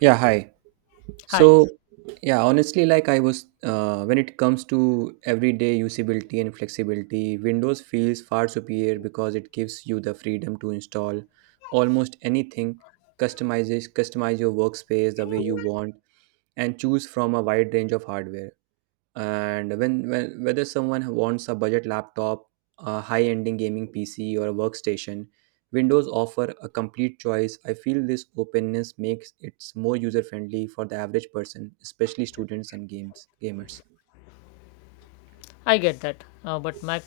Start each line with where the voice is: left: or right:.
right: Yeah, hi.
left: Hi,
right: So, yeah, honestly, like when it comes to everyday usability and flexibility, Windows feels far superior because it gives you the freedom to install almost anything, customize your workspace the way you want, and choose from a wide range of hardware. And when whether someone wants a budget laptop, a high-ending gaming PC, or a workstation, Windows offer a complete choice. I feel this openness makes it more user-friendly for the average person, especially students and games gamers
left: I get that, but Mac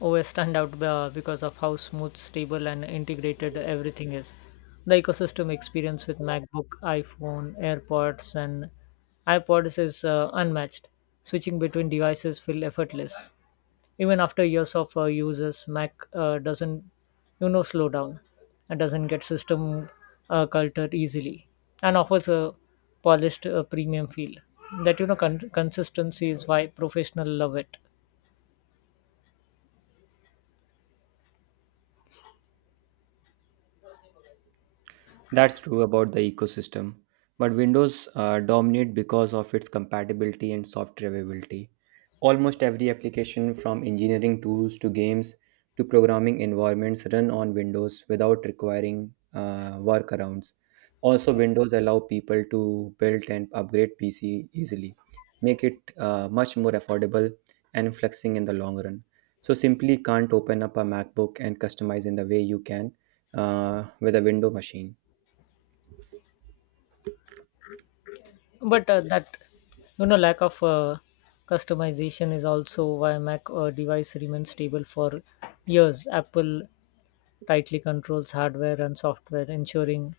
left: OS stand out because of how smooth, stable, and integrated everything is. The ecosystem experience with MacBook, iPhone, AirPods, and iPods is unmatched. Switching between devices feel effortless. Even after years of uses mac doesn't slow down, and doesn't get system cultured easily, and offers a polished premium feel. That consistency is why professional love it.
right: That's true about the ecosystem, but Windows dominate because of its compatibility and software availability. Almost every application from engineering tools to games to programming environments run on Windows without requiring workarounds. Also, Windows allow people to build and upgrade PC easily, make it much more affordable and flexing in the long run. So simply can't open up a MacBook and customize in the way you can with a Windows machine.
left: But that lack of customization is also why mac device remains stable for years. Apple tightly controls hardware and software, ensuring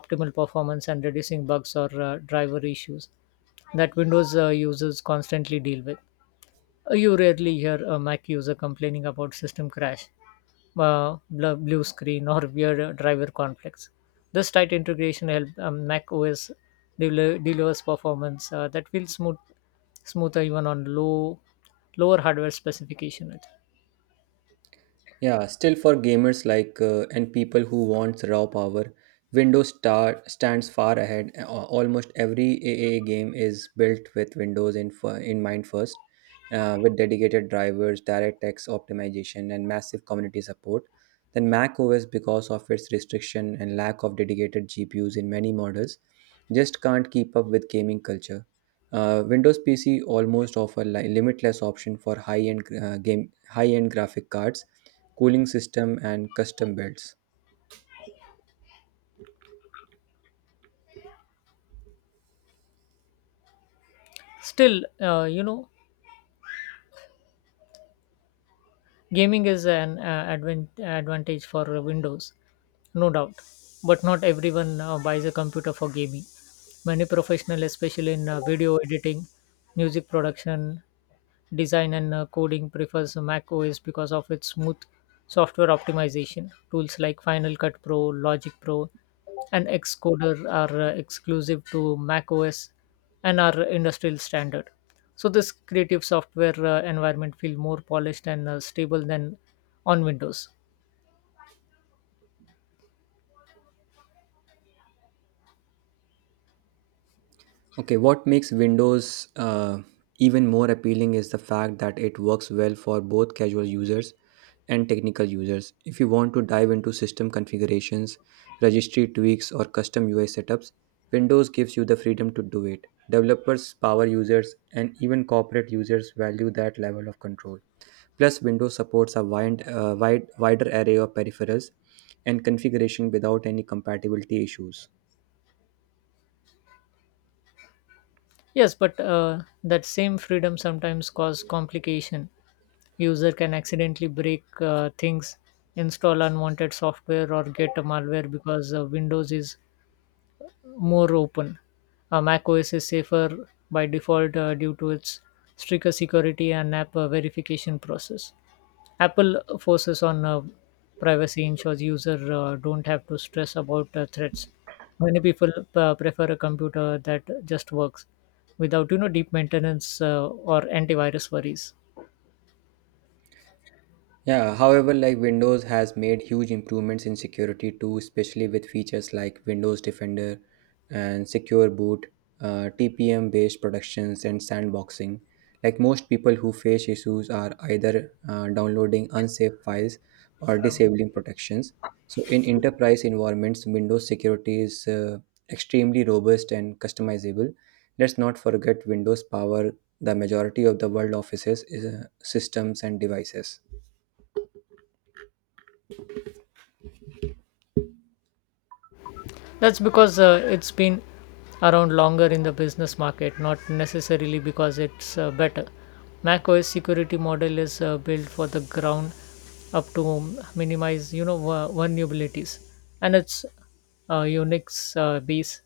left: optimal performance and reducing bugs or driver issues that Windows users constantly deal with. You rarely hear a Mac user complaining about system crash, blue screen, or weird driver conflicts. This tight integration helps Mac OS delivers performance that feels smooth, smoother even on lower hardware specification.
right: Yeah, still for gamers like and people who wants raw power, Windows star stands far ahead. Almost every AAA game is built with Windows in mind first, with dedicated drivers, DirectX optimization, and massive community support. Then Mac OS, because of its restriction and lack of dedicated GPUs in many models, just can't keep up with gaming culture. Windows PC almost offer limitless option for high-end graphic cards cooling system, and custom builds.
left: Still, gaming is an advantage for Windows, no doubt, but not everyone buys a computer for gaming. Many professionals, especially in video editing, music production, design, and coding, prefers Mac OS because of its smooth software optimization. Tools like Final Cut Pro, Logic Pro, and Xcoder are exclusive to Mac OS, and are industry standard, so this creative software environment feel more polished and stable than on windows.
right: Okay, what makes Windows even more appealing is the fact that it works well for both casual users and technical users. If you want to dive into system configurations, registry tweaks, or custom UI setups, Windows gives you the freedom to do it. Developers, power users, and even corporate users value that level of control. Plus, Windows supports a wider array of peripherals and configuration without any compatibility issues.
left: Yes, but that same freedom sometimes cause complication. User can accidentally break things, install unwanted software, or get a malware, because windows is more open. Mac os is safer by default due to its stricter security and app verification process. Apple forces on privacy ensures users don't have to stress about threats. Many people prefer a computer that just works without deep maintenance or antivirus worries.
right: Yeah, however, like Windows has made huge improvements in security too, especially with features like Windows Defender and Secure Boot, TPM based productions, and sandboxing. Like most people who face issues are either downloading unsafe files or disabling protections. So, in enterprise environments, Windows security is extremely robust and customizable. Let's not forget Windows power the majority of the world offices, systems, and devices.
left: That's because it's been around longer in the business market, not necessarily because it's better. macOS security model is built for the ground up to minimize vulnerabilities, and it's Unix base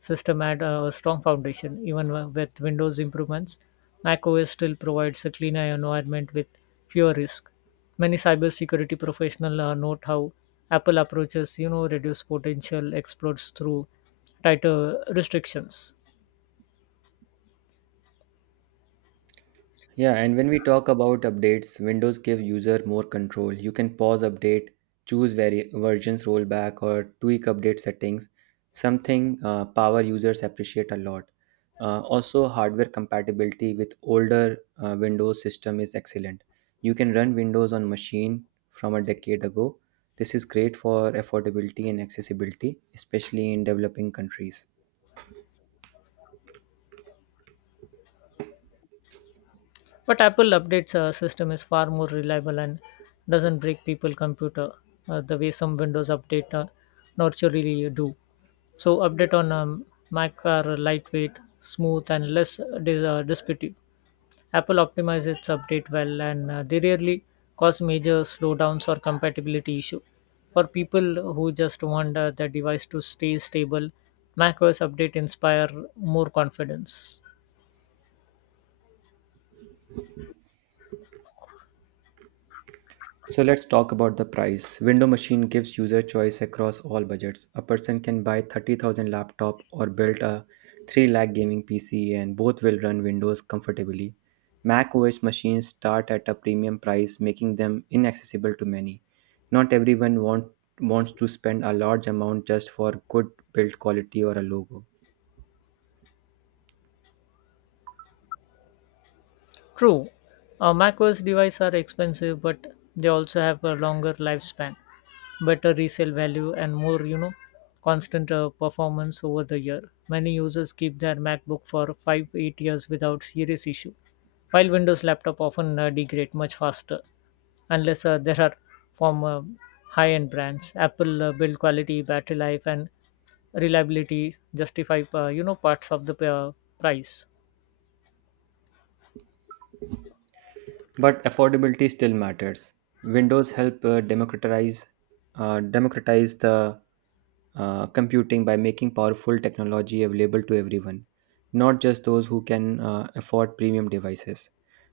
left: system had a strong foundation. Even with Windows improvements, Mac OS still provides a cleaner environment with fewer risks. Many cybersecurity professionals note how Apple approaches, reduce potential exploits through tighter restrictions.
right: Yeah, and when we talk about updates, Windows give user more control. You can pause update, choose versions rollback, or tweak update settings. Something power users appreciate a lot. Also, hardware compatibility with older Windows system is excellent. You can run Windows on machine from a decade ago. This is great for affordability and accessibility, especially in developing countries.
left: But Apple updates system is far more reliable and doesn't break people computer the way some Windows update naturally do. So update on Mac are lightweight, smooth, and less disputive. Apple optimizes its update well, and they rarely cause major slowdowns or compatibility issue. For people who just want the device to stay stable, macOS update inspire more confidence.
right: So let's talk about the price. Window Machine gives user choice across all budgets. A person can buy 30,000 laptop or build a 3 lakh gaming PC, and both will run Windows comfortably. Mac OS machines start at a premium price, making them inaccessible to many. Not everyone wants to spend a large amount just for good build quality or a logo.
left: True, macOS devices are expensive, but they also have a longer lifespan, better resale value, and more, constant performance over the year. Many users keep their MacBook for 5, 8 years without serious issue, while Windows laptop often degrade much faster, unless there are from high-end brands. Apple build quality, battery life, and reliability justify, parts of the price.
right: But affordability still matters. Windows help democratize the computing by making powerful technology available to everyone, not just those who can afford premium devices.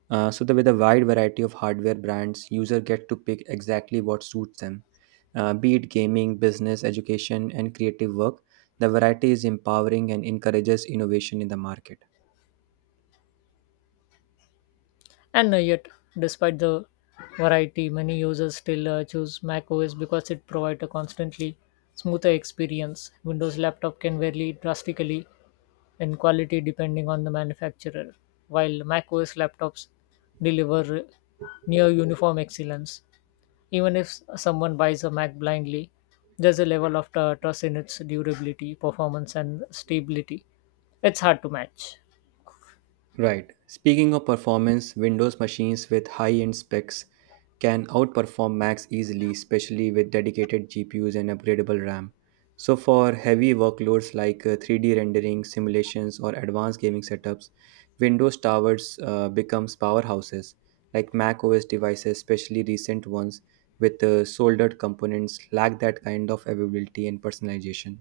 right: So that with a wide variety of hardware brands, user get to pick exactly what suits them. Be it gaming, business, education, and creative work, the variety is empowering and encourages innovation in the market.
left: And yet, despite the variety, many users still choose macOS because it provides a constantly smoother experience. Windows laptop can vary drastically in quality depending on the manufacturer, while macOS laptops deliver near uniform excellence. Even if someone buys a Mac blindly, there's a level of trust in its durability, performance, and stability. It's hard to match.
right: Right. Speaking of performance, Windows machines with high end specs can outperform Macs easily, especially with dedicated GPUs and upgradable RAM. So, for heavy workloads like 3D rendering, simulations, or advanced gaming setups, Windows towers becomes powerhouses. Like Mac OS devices, especially recent ones with soldered components, lack that kind of availability and personalization.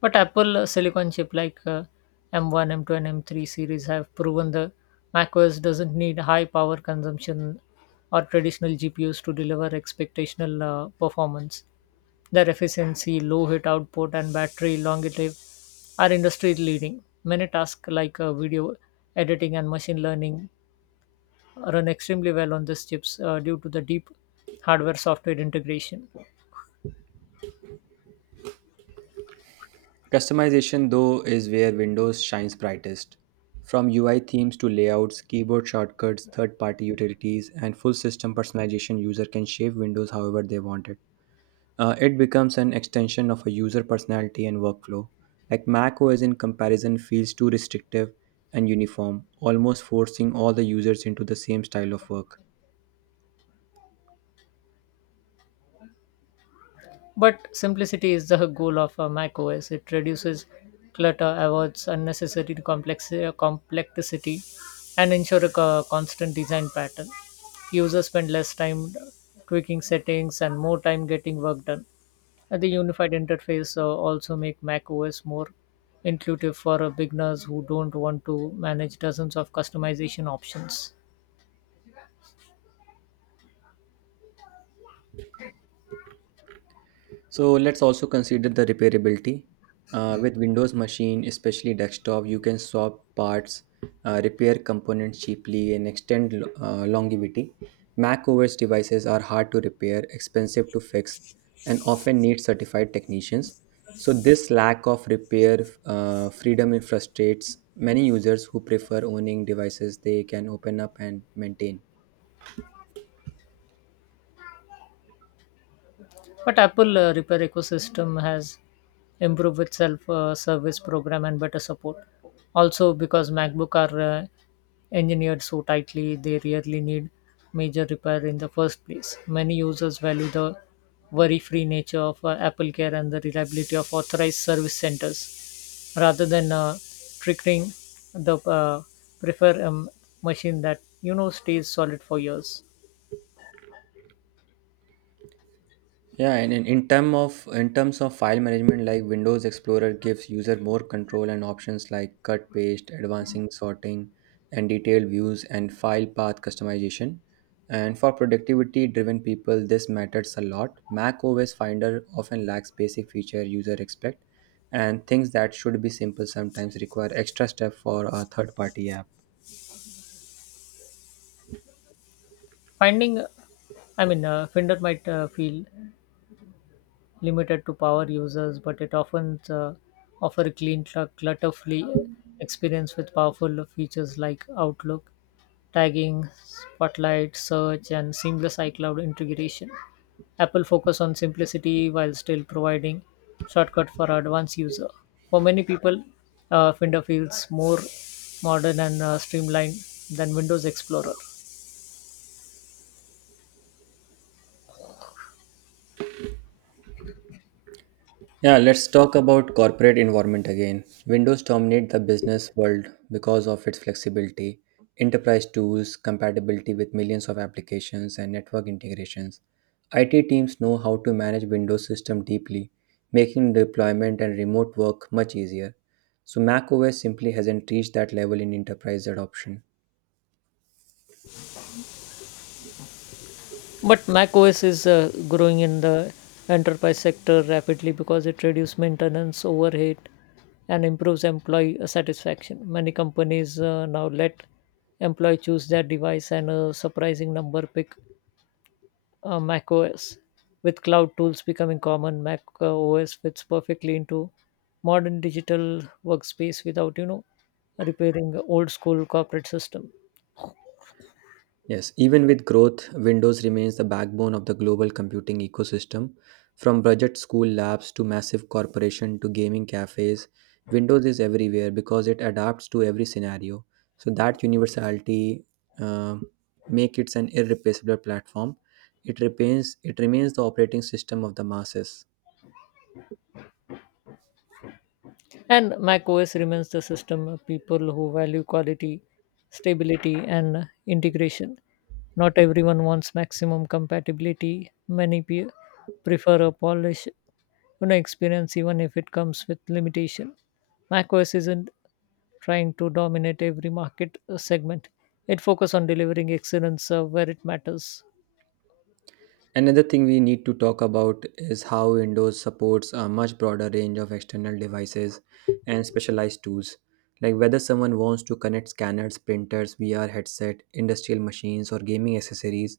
left: But Apple silicon chip like M1, M2, and M3 series have proven the macOS doesn't need high power consumption or traditional GPUs to deliver expectational performance. Their efficiency, low heat output, and battery longevity are industry leading. Many tasks like video editing and machine learning run extremely well on these chips due to the deep hardware software integration.
right: Customization, though, is where Windows shines brightest. From UI themes to layouts, keyboard shortcuts, third party utilities, and full system personalization, user can shape Windows however they want it. It becomes an extension of a user personality and workflow. Like Mac OS in comparison feels too restrictive and uniform, almost forcing all the users into the same style of work.
left: But simplicity is the goal of a Mac OS. It reduces clutter, avoids unnecessary complexity, and ensure a constant design pattern. Users spend less time tweaking settings and more time getting work done. And the unified interface also make Mac OS more intuitive for beginners who don't want to manage dozens of customization options.
right: So let's also consider the repairability. With Windows machine, especially desktop, you can swap parts, repair components cheaply, and extend longevity. Mac OS devices are hard to repair, expensive to fix, and often need certified technicians. So this lack of repair freedom frustrates many users who prefer owning devices they can open up and maintain.
left: But Apple repair ecosystem has improved with self service program and better support. Also, because MacBook are engineered so tightly, they rarely need major repair in the first place. Many users value the worry-free nature of Apple Care and the reliability of authorized service centers, rather than triggering the prefer machine that stays solid for years.
right: Yeah, and in terms of file management, like Windows Explorer gives user more control and options like cut, paste, advancing, sorting, and detailed views and file path customization. And for productivity-driven people, this matters a lot. Mac OS Finder often lacks basic feature user expect, and things that should be simple sometimes require extra step for a third-party app.
left: Finding, Finder might feel limited to power users, but it often offer a clean, clutter-free experience with powerful features like Outlook, tagging, Spotlight, search, and seamless iCloud integration. Apple focus on simplicity while still providing shortcut for advanced user. For many people, Finder feels more modern and streamlined than Windows Explorer.
right: Yeah, let's talk about corporate environment again. Windows dominate the business world because of its flexibility, enterprise tools, compatibility with millions of applications and network integrations. IT teams know how to manage Windows system deeply, making deployment and remote work much easier. So macOS simply hasn't reached that level in enterprise adoption.
left: But macOS is growing in the enterprise sector rapidly because it reduces maintenance overhead and improves employee satisfaction. Many companies now let employee choose their device, and a surprising number pick macOS. With cloud tools becoming common, Mac OS fits perfectly into modern digital workspace without repairing old school corporate system.
right: Yes, even with growth, Windows remains the backbone of the global computing ecosystem. From budget school labs to massive corporation to gaming cafes, Windows is everywhere because it adapts to every scenario. So that universality uh, make it an irreplaceable platform. It remains the operating system of the masses.
left: And macOS remains the system of people who value quality, stability, and integration. Not everyone wants maximum compatibility. Many prefer a polished, experience even if it comes with limitation. macOS isn't trying to dominate every market segment. It focuses on delivering excellence where it matters.
right: Another thing we need to talk about is how Windows supports a much broader range of external devices and specialized tools. Like whether someone wants to connect scanners, printers, VR headset, industrial machines, or gaming accessories,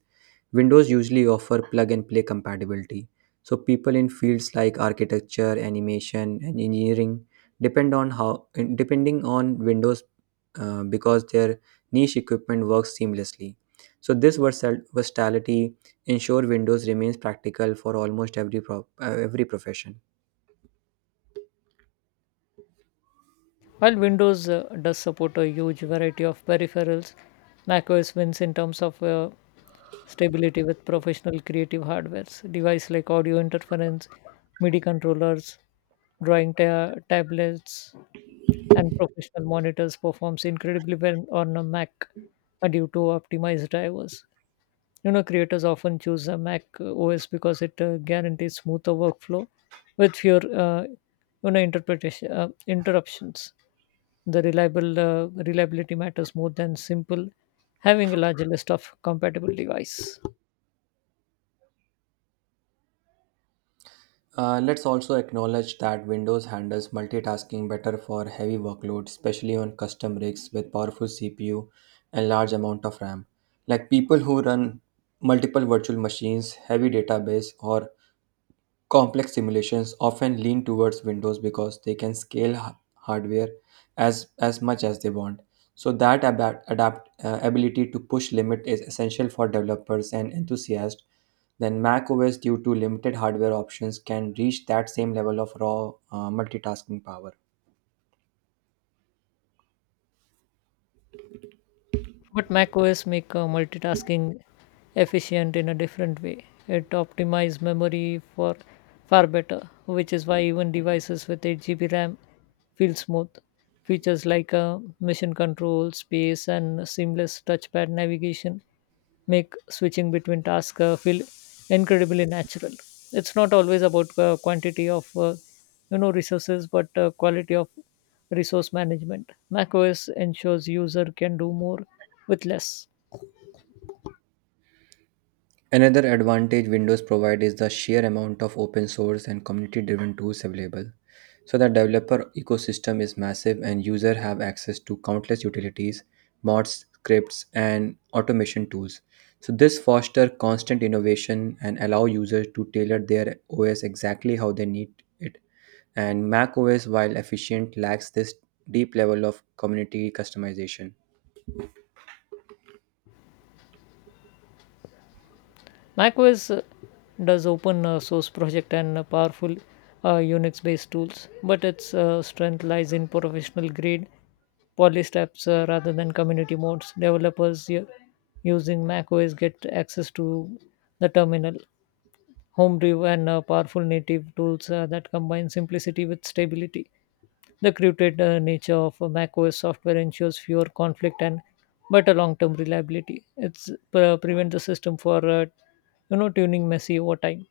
right: Windows usually offer plug and play compatibility. So people in fields like architecture, animation, and engineering depend on how depending on Windows because their niche equipment works seamlessly. So this versatility ensure Windows remains practical for almost every profession.
left: While Windows does support a huge variety of peripherals, macOS wins in terms of stability with professional creative hardwares. Devices like audio interference, MIDI controllers, drawing tablets, and professional monitors performs incredibly well on a Mac due to optimized drivers. Creators often choose a Mac OS because it guarantees smoother workflow with fewer, you know, interpretation interruptions. The reliable reliability matters more than simple having a larger list of compatible device.
right: Let's also acknowledge that Windows handles multitasking better for heavy workloads, especially on custom rigs with powerful CPU and large amount of RAM. Like people who run multiple virtual machines, heavy database, or complex simulations often lean towards Windows because they can scale hardware as much as they want. So that adapt, adapt ability to push limit is essential for developers and enthusiasts. Then Mac OS, due to limited hardware options, can reach that same level of raw multitasking power.
left: But macOS make multitasking efficient in a different way. It optimizes memory for far better, which is why even devices with 8 GB RAM feel smooth. Features like mission control, space, and seamless touchpad navigation make switching between tasks feel incredibly natural. It's not always about quantity of resources, but quality of resource management. macOS ensures user can do more with less.
right: Another advantage Windows provides is the sheer amount of open source and community driven tools available. So the developer ecosystem is massive and users have access to countless utilities, mods, scripts and automation tools. So this fosters constant innovation and allow users to tailor their OS exactly how they need it. And Mac OS while efficient lacks this deep level of community customization.
left: macOS does open source project and powerful Unix-based tools, but its strength lies in professional grade polished apps rather than community modes. Developers using macOS get access to the terminal, home-brew and powerful native tools that combine simplicity with stability. The curated nature of macOS software ensures fewer conflict and better long-term reliability. It's prevent the system for tuning messy over time.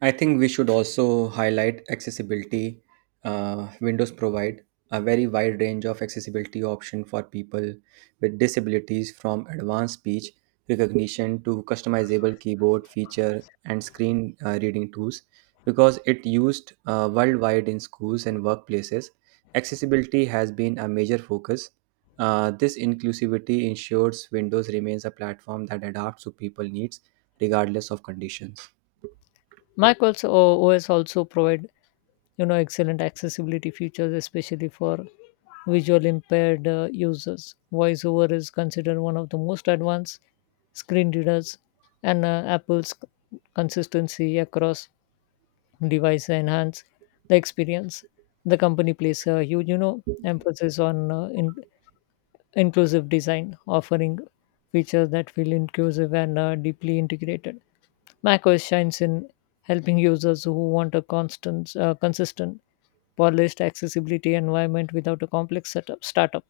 right: I think we should also highlight accessibility. Windows provide a very wide range of accessibility option for people with disabilities, from advanced speech recognition to customizable keyboard feature and screen reading tools. Because it used worldwide in schools and workplaces, accessibility has been a major focus. This inclusivity ensures Windows remains a platform that adapts to people needs regardless of conditions.
left: Mac OS also provide excellent accessibility features, especially for visual impaired users. Voiceover is considered one of the most advanced screen readers, and Apple's consistency across devices enhance the experience. The company places a huge emphasis on inclusive design, offering features that feel inclusive and deeply integrated. macOS shines in helping users who want a consistent, polished accessibility environment without a complex setup startup.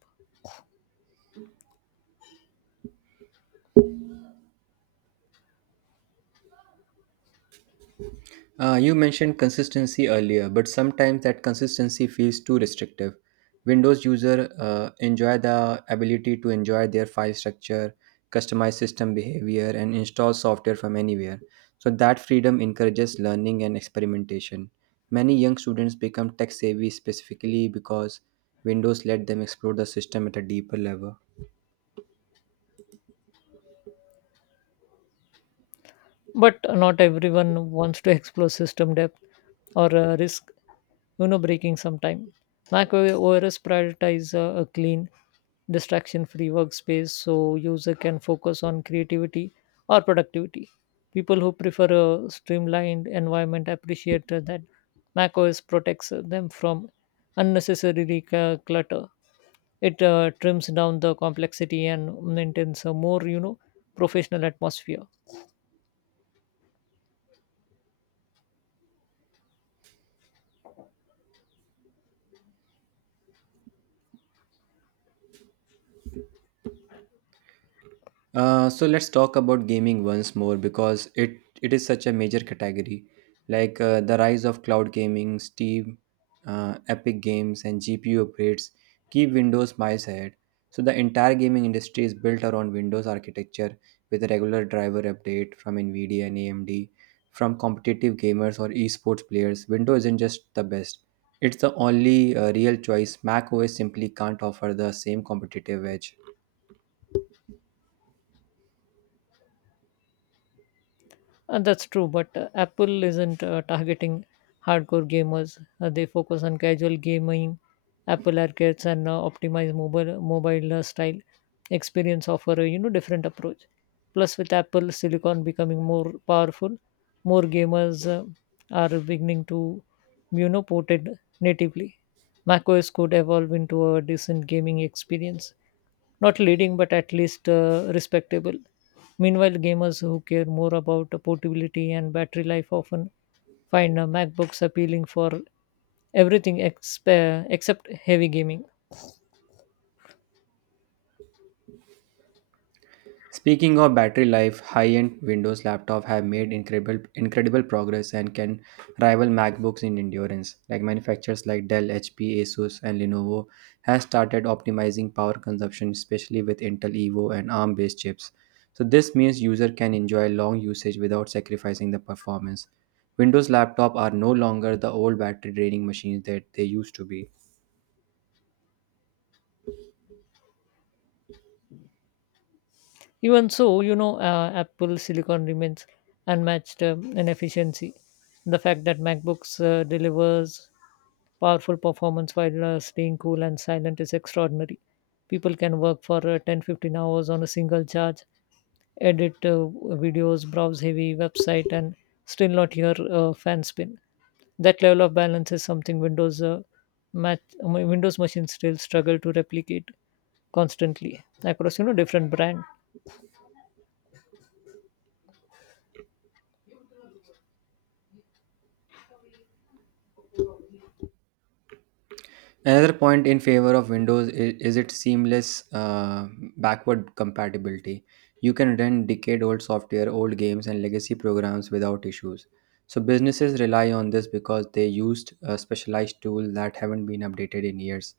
right: You mentioned consistency earlier, but sometimes that consistency feels too restrictive. Windows user enjoy the ability to enjoy their file structure, customize system behavior, and install software from anywhere. So that freedom encourages learning and experimentation. Many young students become tech savvy specifically because Windows let them explore the system at a deeper level.
left: But not everyone wants to explore system depth or risk breaking sometime. Mac os prioritize a clean distraction free workspace, so user can focus on creativity or productivity. People who prefer a streamlined environment appreciate that mac os protects them from unnecessary clutter. It trims down the complexity and maintains a more professional atmosphere.
right: So let's talk about gaming once more because it is such a major category. Like the rise of cloud gaming, Steam, Epic Games, and GPU upgrades keep Windows miles ahead. So the entire gaming industry is built around Windows architecture with a regular driver update from Nvidia and AMD. From competitive gamers or esports players, Windows isn't just the best. It's the only real choice. Mac OS simply can't offer the same competitive edge.
left: That's true, but Apple isn't targeting hardcore gamers. They focus on casual gaming, Apple arcades, and optimize mobile style experience offer a different approach. Plus, with Apple Silicon becoming more powerful, more gamers are beginning to port it natively. macOS could evolve into a decent gaming experience, not leading but at least respectable. Meanwhile, gamers who care more about portability and battery life often find MacBooks appealing for everything except heavy gaming.
right: Speaking of battery life, high-end Windows laptops have made incredible progress and can rival MacBooks in endurance. Like manufacturers like Dell, HP, Asus, and Lenovo has started optimizing power consumption, especially with Intel Evo and ARM-based chips. So this means user can enjoy long usage without sacrificing the performance. Windows laptops are no longer the old battery draining machines that they used to be.
left: Even so, Apple Silicon remains unmatched in efficiency. The fact that MacBooks delivers powerful performance while staying cool and silent is extraordinary. People can work for 10 15 hours on a single charge, edit videos, browse heavy website, and still not hear fan spin. That level of balance is something Windows machines still struggle to replicate constantly across different brand.
right: Another point in favor of Windows is its seamless backward compatibility. You can run decade old software, old games, and legacy programs without issues. So, businesses rely on this because they used a specialized tool that haven't been updated in years.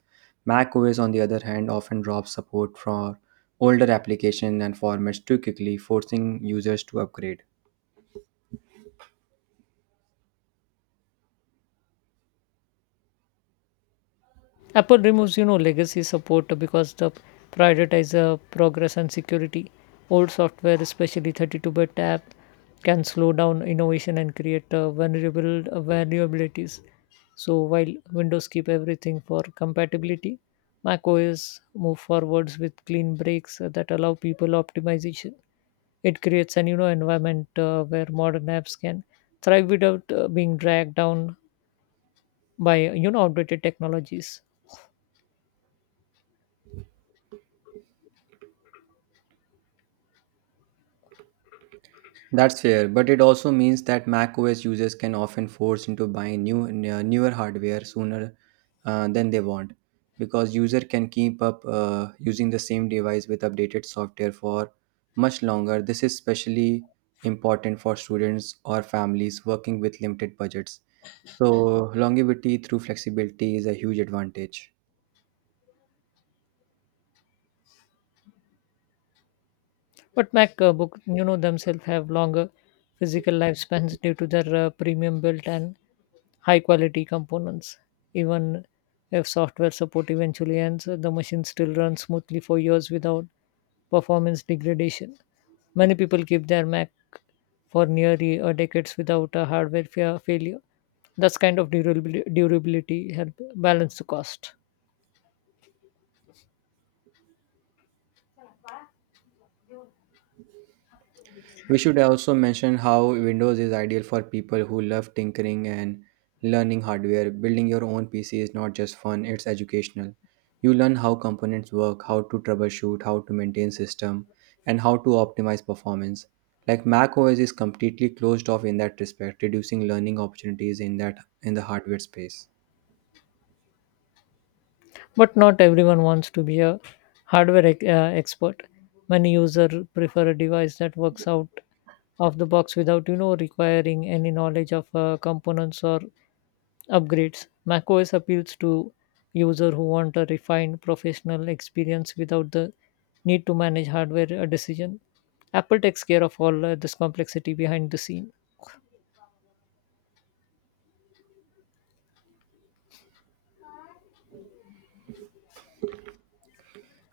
right: Mac OS, on the other hand, often drops support for older applications and formats too quickly, forcing users to upgrade.
left: Apple removes, legacy support because the prioritize progress and security. Old software, especially 32-bit app, can slow down innovation and create vulnerable vulnerabilities. So while Windows keep everything for compatibility, Mac OS move forwards with clean breaks that allow people optimization. It creates an environment where modern apps can thrive without being dragged down by outdated technologies.
right: That's fair, but it also means that Mac OS users can often force into buying newer hardware sooner than they want, because user can keep up using the same device with updated software for much longer. This is especially important for students or families working with limited budgets. So longevity through flexibility is a huge advantage.
left: But MacBook, themselves have longer physical lifespans due to their premium built and high quality components. Even if software support eventually ends, the machine still runs smoothly for years without performance degradation. Many people keep their Mac for nearly a decades without a failure. That's kind of durability help balance the cost.
right: We should also mention how Windows is ideal for people who love tinkering and learning hardware. Building your own PC is not just fun, it's educational. You learn how components work, how to troubleshoot, how to maintain system, and how to optimize performance. Like Mac OS is completely closed off in that respect, reducing learning opportunities in that in the hardware space.
left: But not everyone wants to be a expert. Many users prefer a device that works out of the box without requiring any knowledge of components or upgrades. macOS appeals to user who want a refined professional experience without the need to manage hardware decision. Apple takes care of all this complexity behind the scene.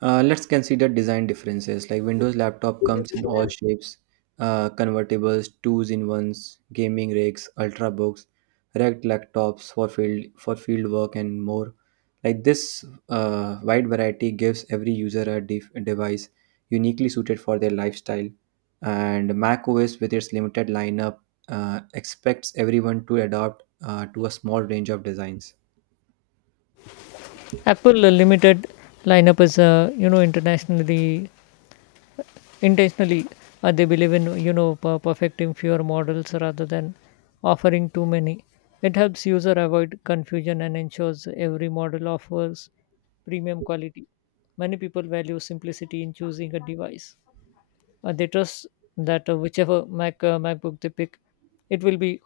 right: Let's consider design differences. Like Windows laptop comes in all shapes, convertibles, twos in ones, gaming rigs, ultrabooks, racked laptops for field work and more. Like this wide variety gives every user a device uniquely suited for their lifestyle. And Mac OS, with its limited lineup, expects everyone to adopt to a small range of designs.
left: Apple limited lineup is you know internationally intentionally. They believe in perfecting fewer models rather than offering too many. It helps user avoid confusion and ensures every model offers premium quality. Many people value simplicity in choosing a device. They trust that whichever macbook they pick, it will be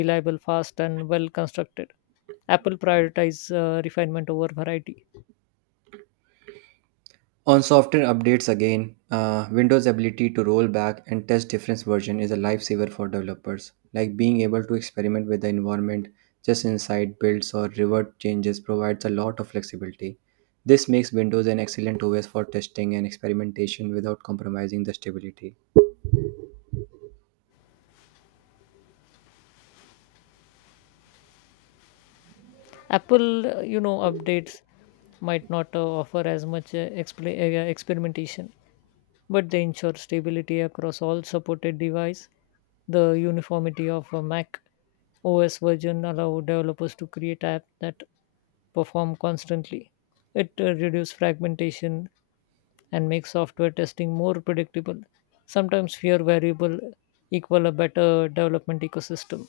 left: reliable, fast, and well constructed. Apple prioritizes refinement over variety.
right: On software updates again, Windows' ability to roll back and test different versions is a lifesaver for developers, like being able to experiment with the environment just inside builds or revert changes provides a lot of flexibility. This makes Windows an excellent OS for testing and experimentation without compromising the stability.
left: Apple you know updates might not offer as much experimentation, but they ensure stability across all supported device. The uniformity of a Mac OS version allow developers to create app that perform constantly. It reduces fragmentation and makes software testing more predictable. Sometimes fewer variable equal a better development ecosystem.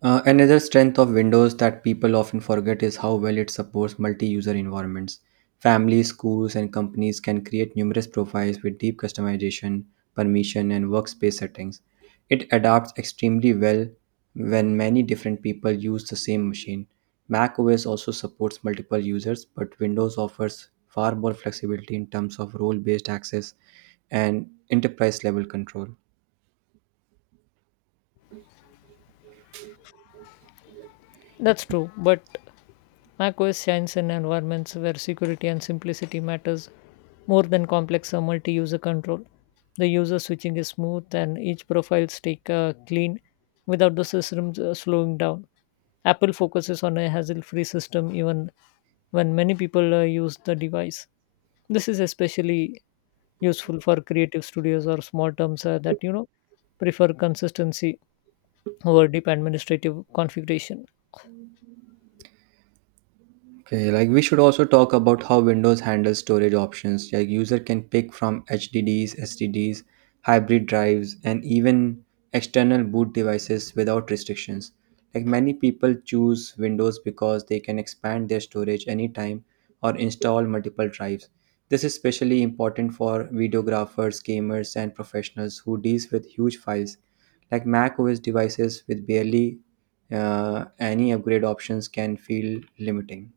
right: Another strength of Windows that people often forget is how well it supports multi user environments. Families, schools, and companies can create numerous profiles with deep customization, permission, and workspace settings. It adapts extremely well when many different people use the same machine. Mac OS also supports multiple users, but Windows offers far more flexibility in terms of role based access and enterprise level control.
left: That's true, but macOS shines in environments where security and simplicity matters more than complex multi-user control. The user switching is smooth and each profile stay clean without the system slowing down. Apple focuses on a hassle-free system even when many people use the device. This is especially useful for creative studios or small terms that prefer consistency over deep administrative configuration.
right: Okay, like we should also talk about how Windows handles storage options. Like user can pick from HDDs, SSDs, hybrid drives, and even external boot devices without restrictions. Like many people choose Windows because they can expand their storage anytime or install multiple drives. This is especially important for videographers, gamers, and professionals who deals with huge files. Like Mac OS devices with barely any upgrade options can feel limiting.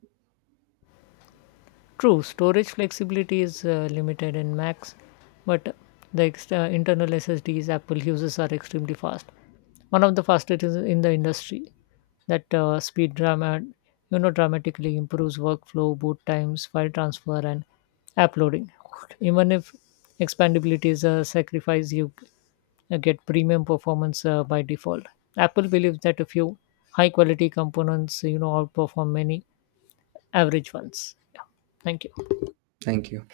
left: True, storage flexibility is limited in Macs, but the internal SSDs Apple uses are extremely fast. One of the fastest is in the industry. That speed drama, you know, dramatically improves workflow, boot times, file transfer, and app loading. Even if expandability is a sacrifice, you get premium performance by default. Apple believes that a few high-quality components, outperform many average ones. Thank you.
right: Thank you.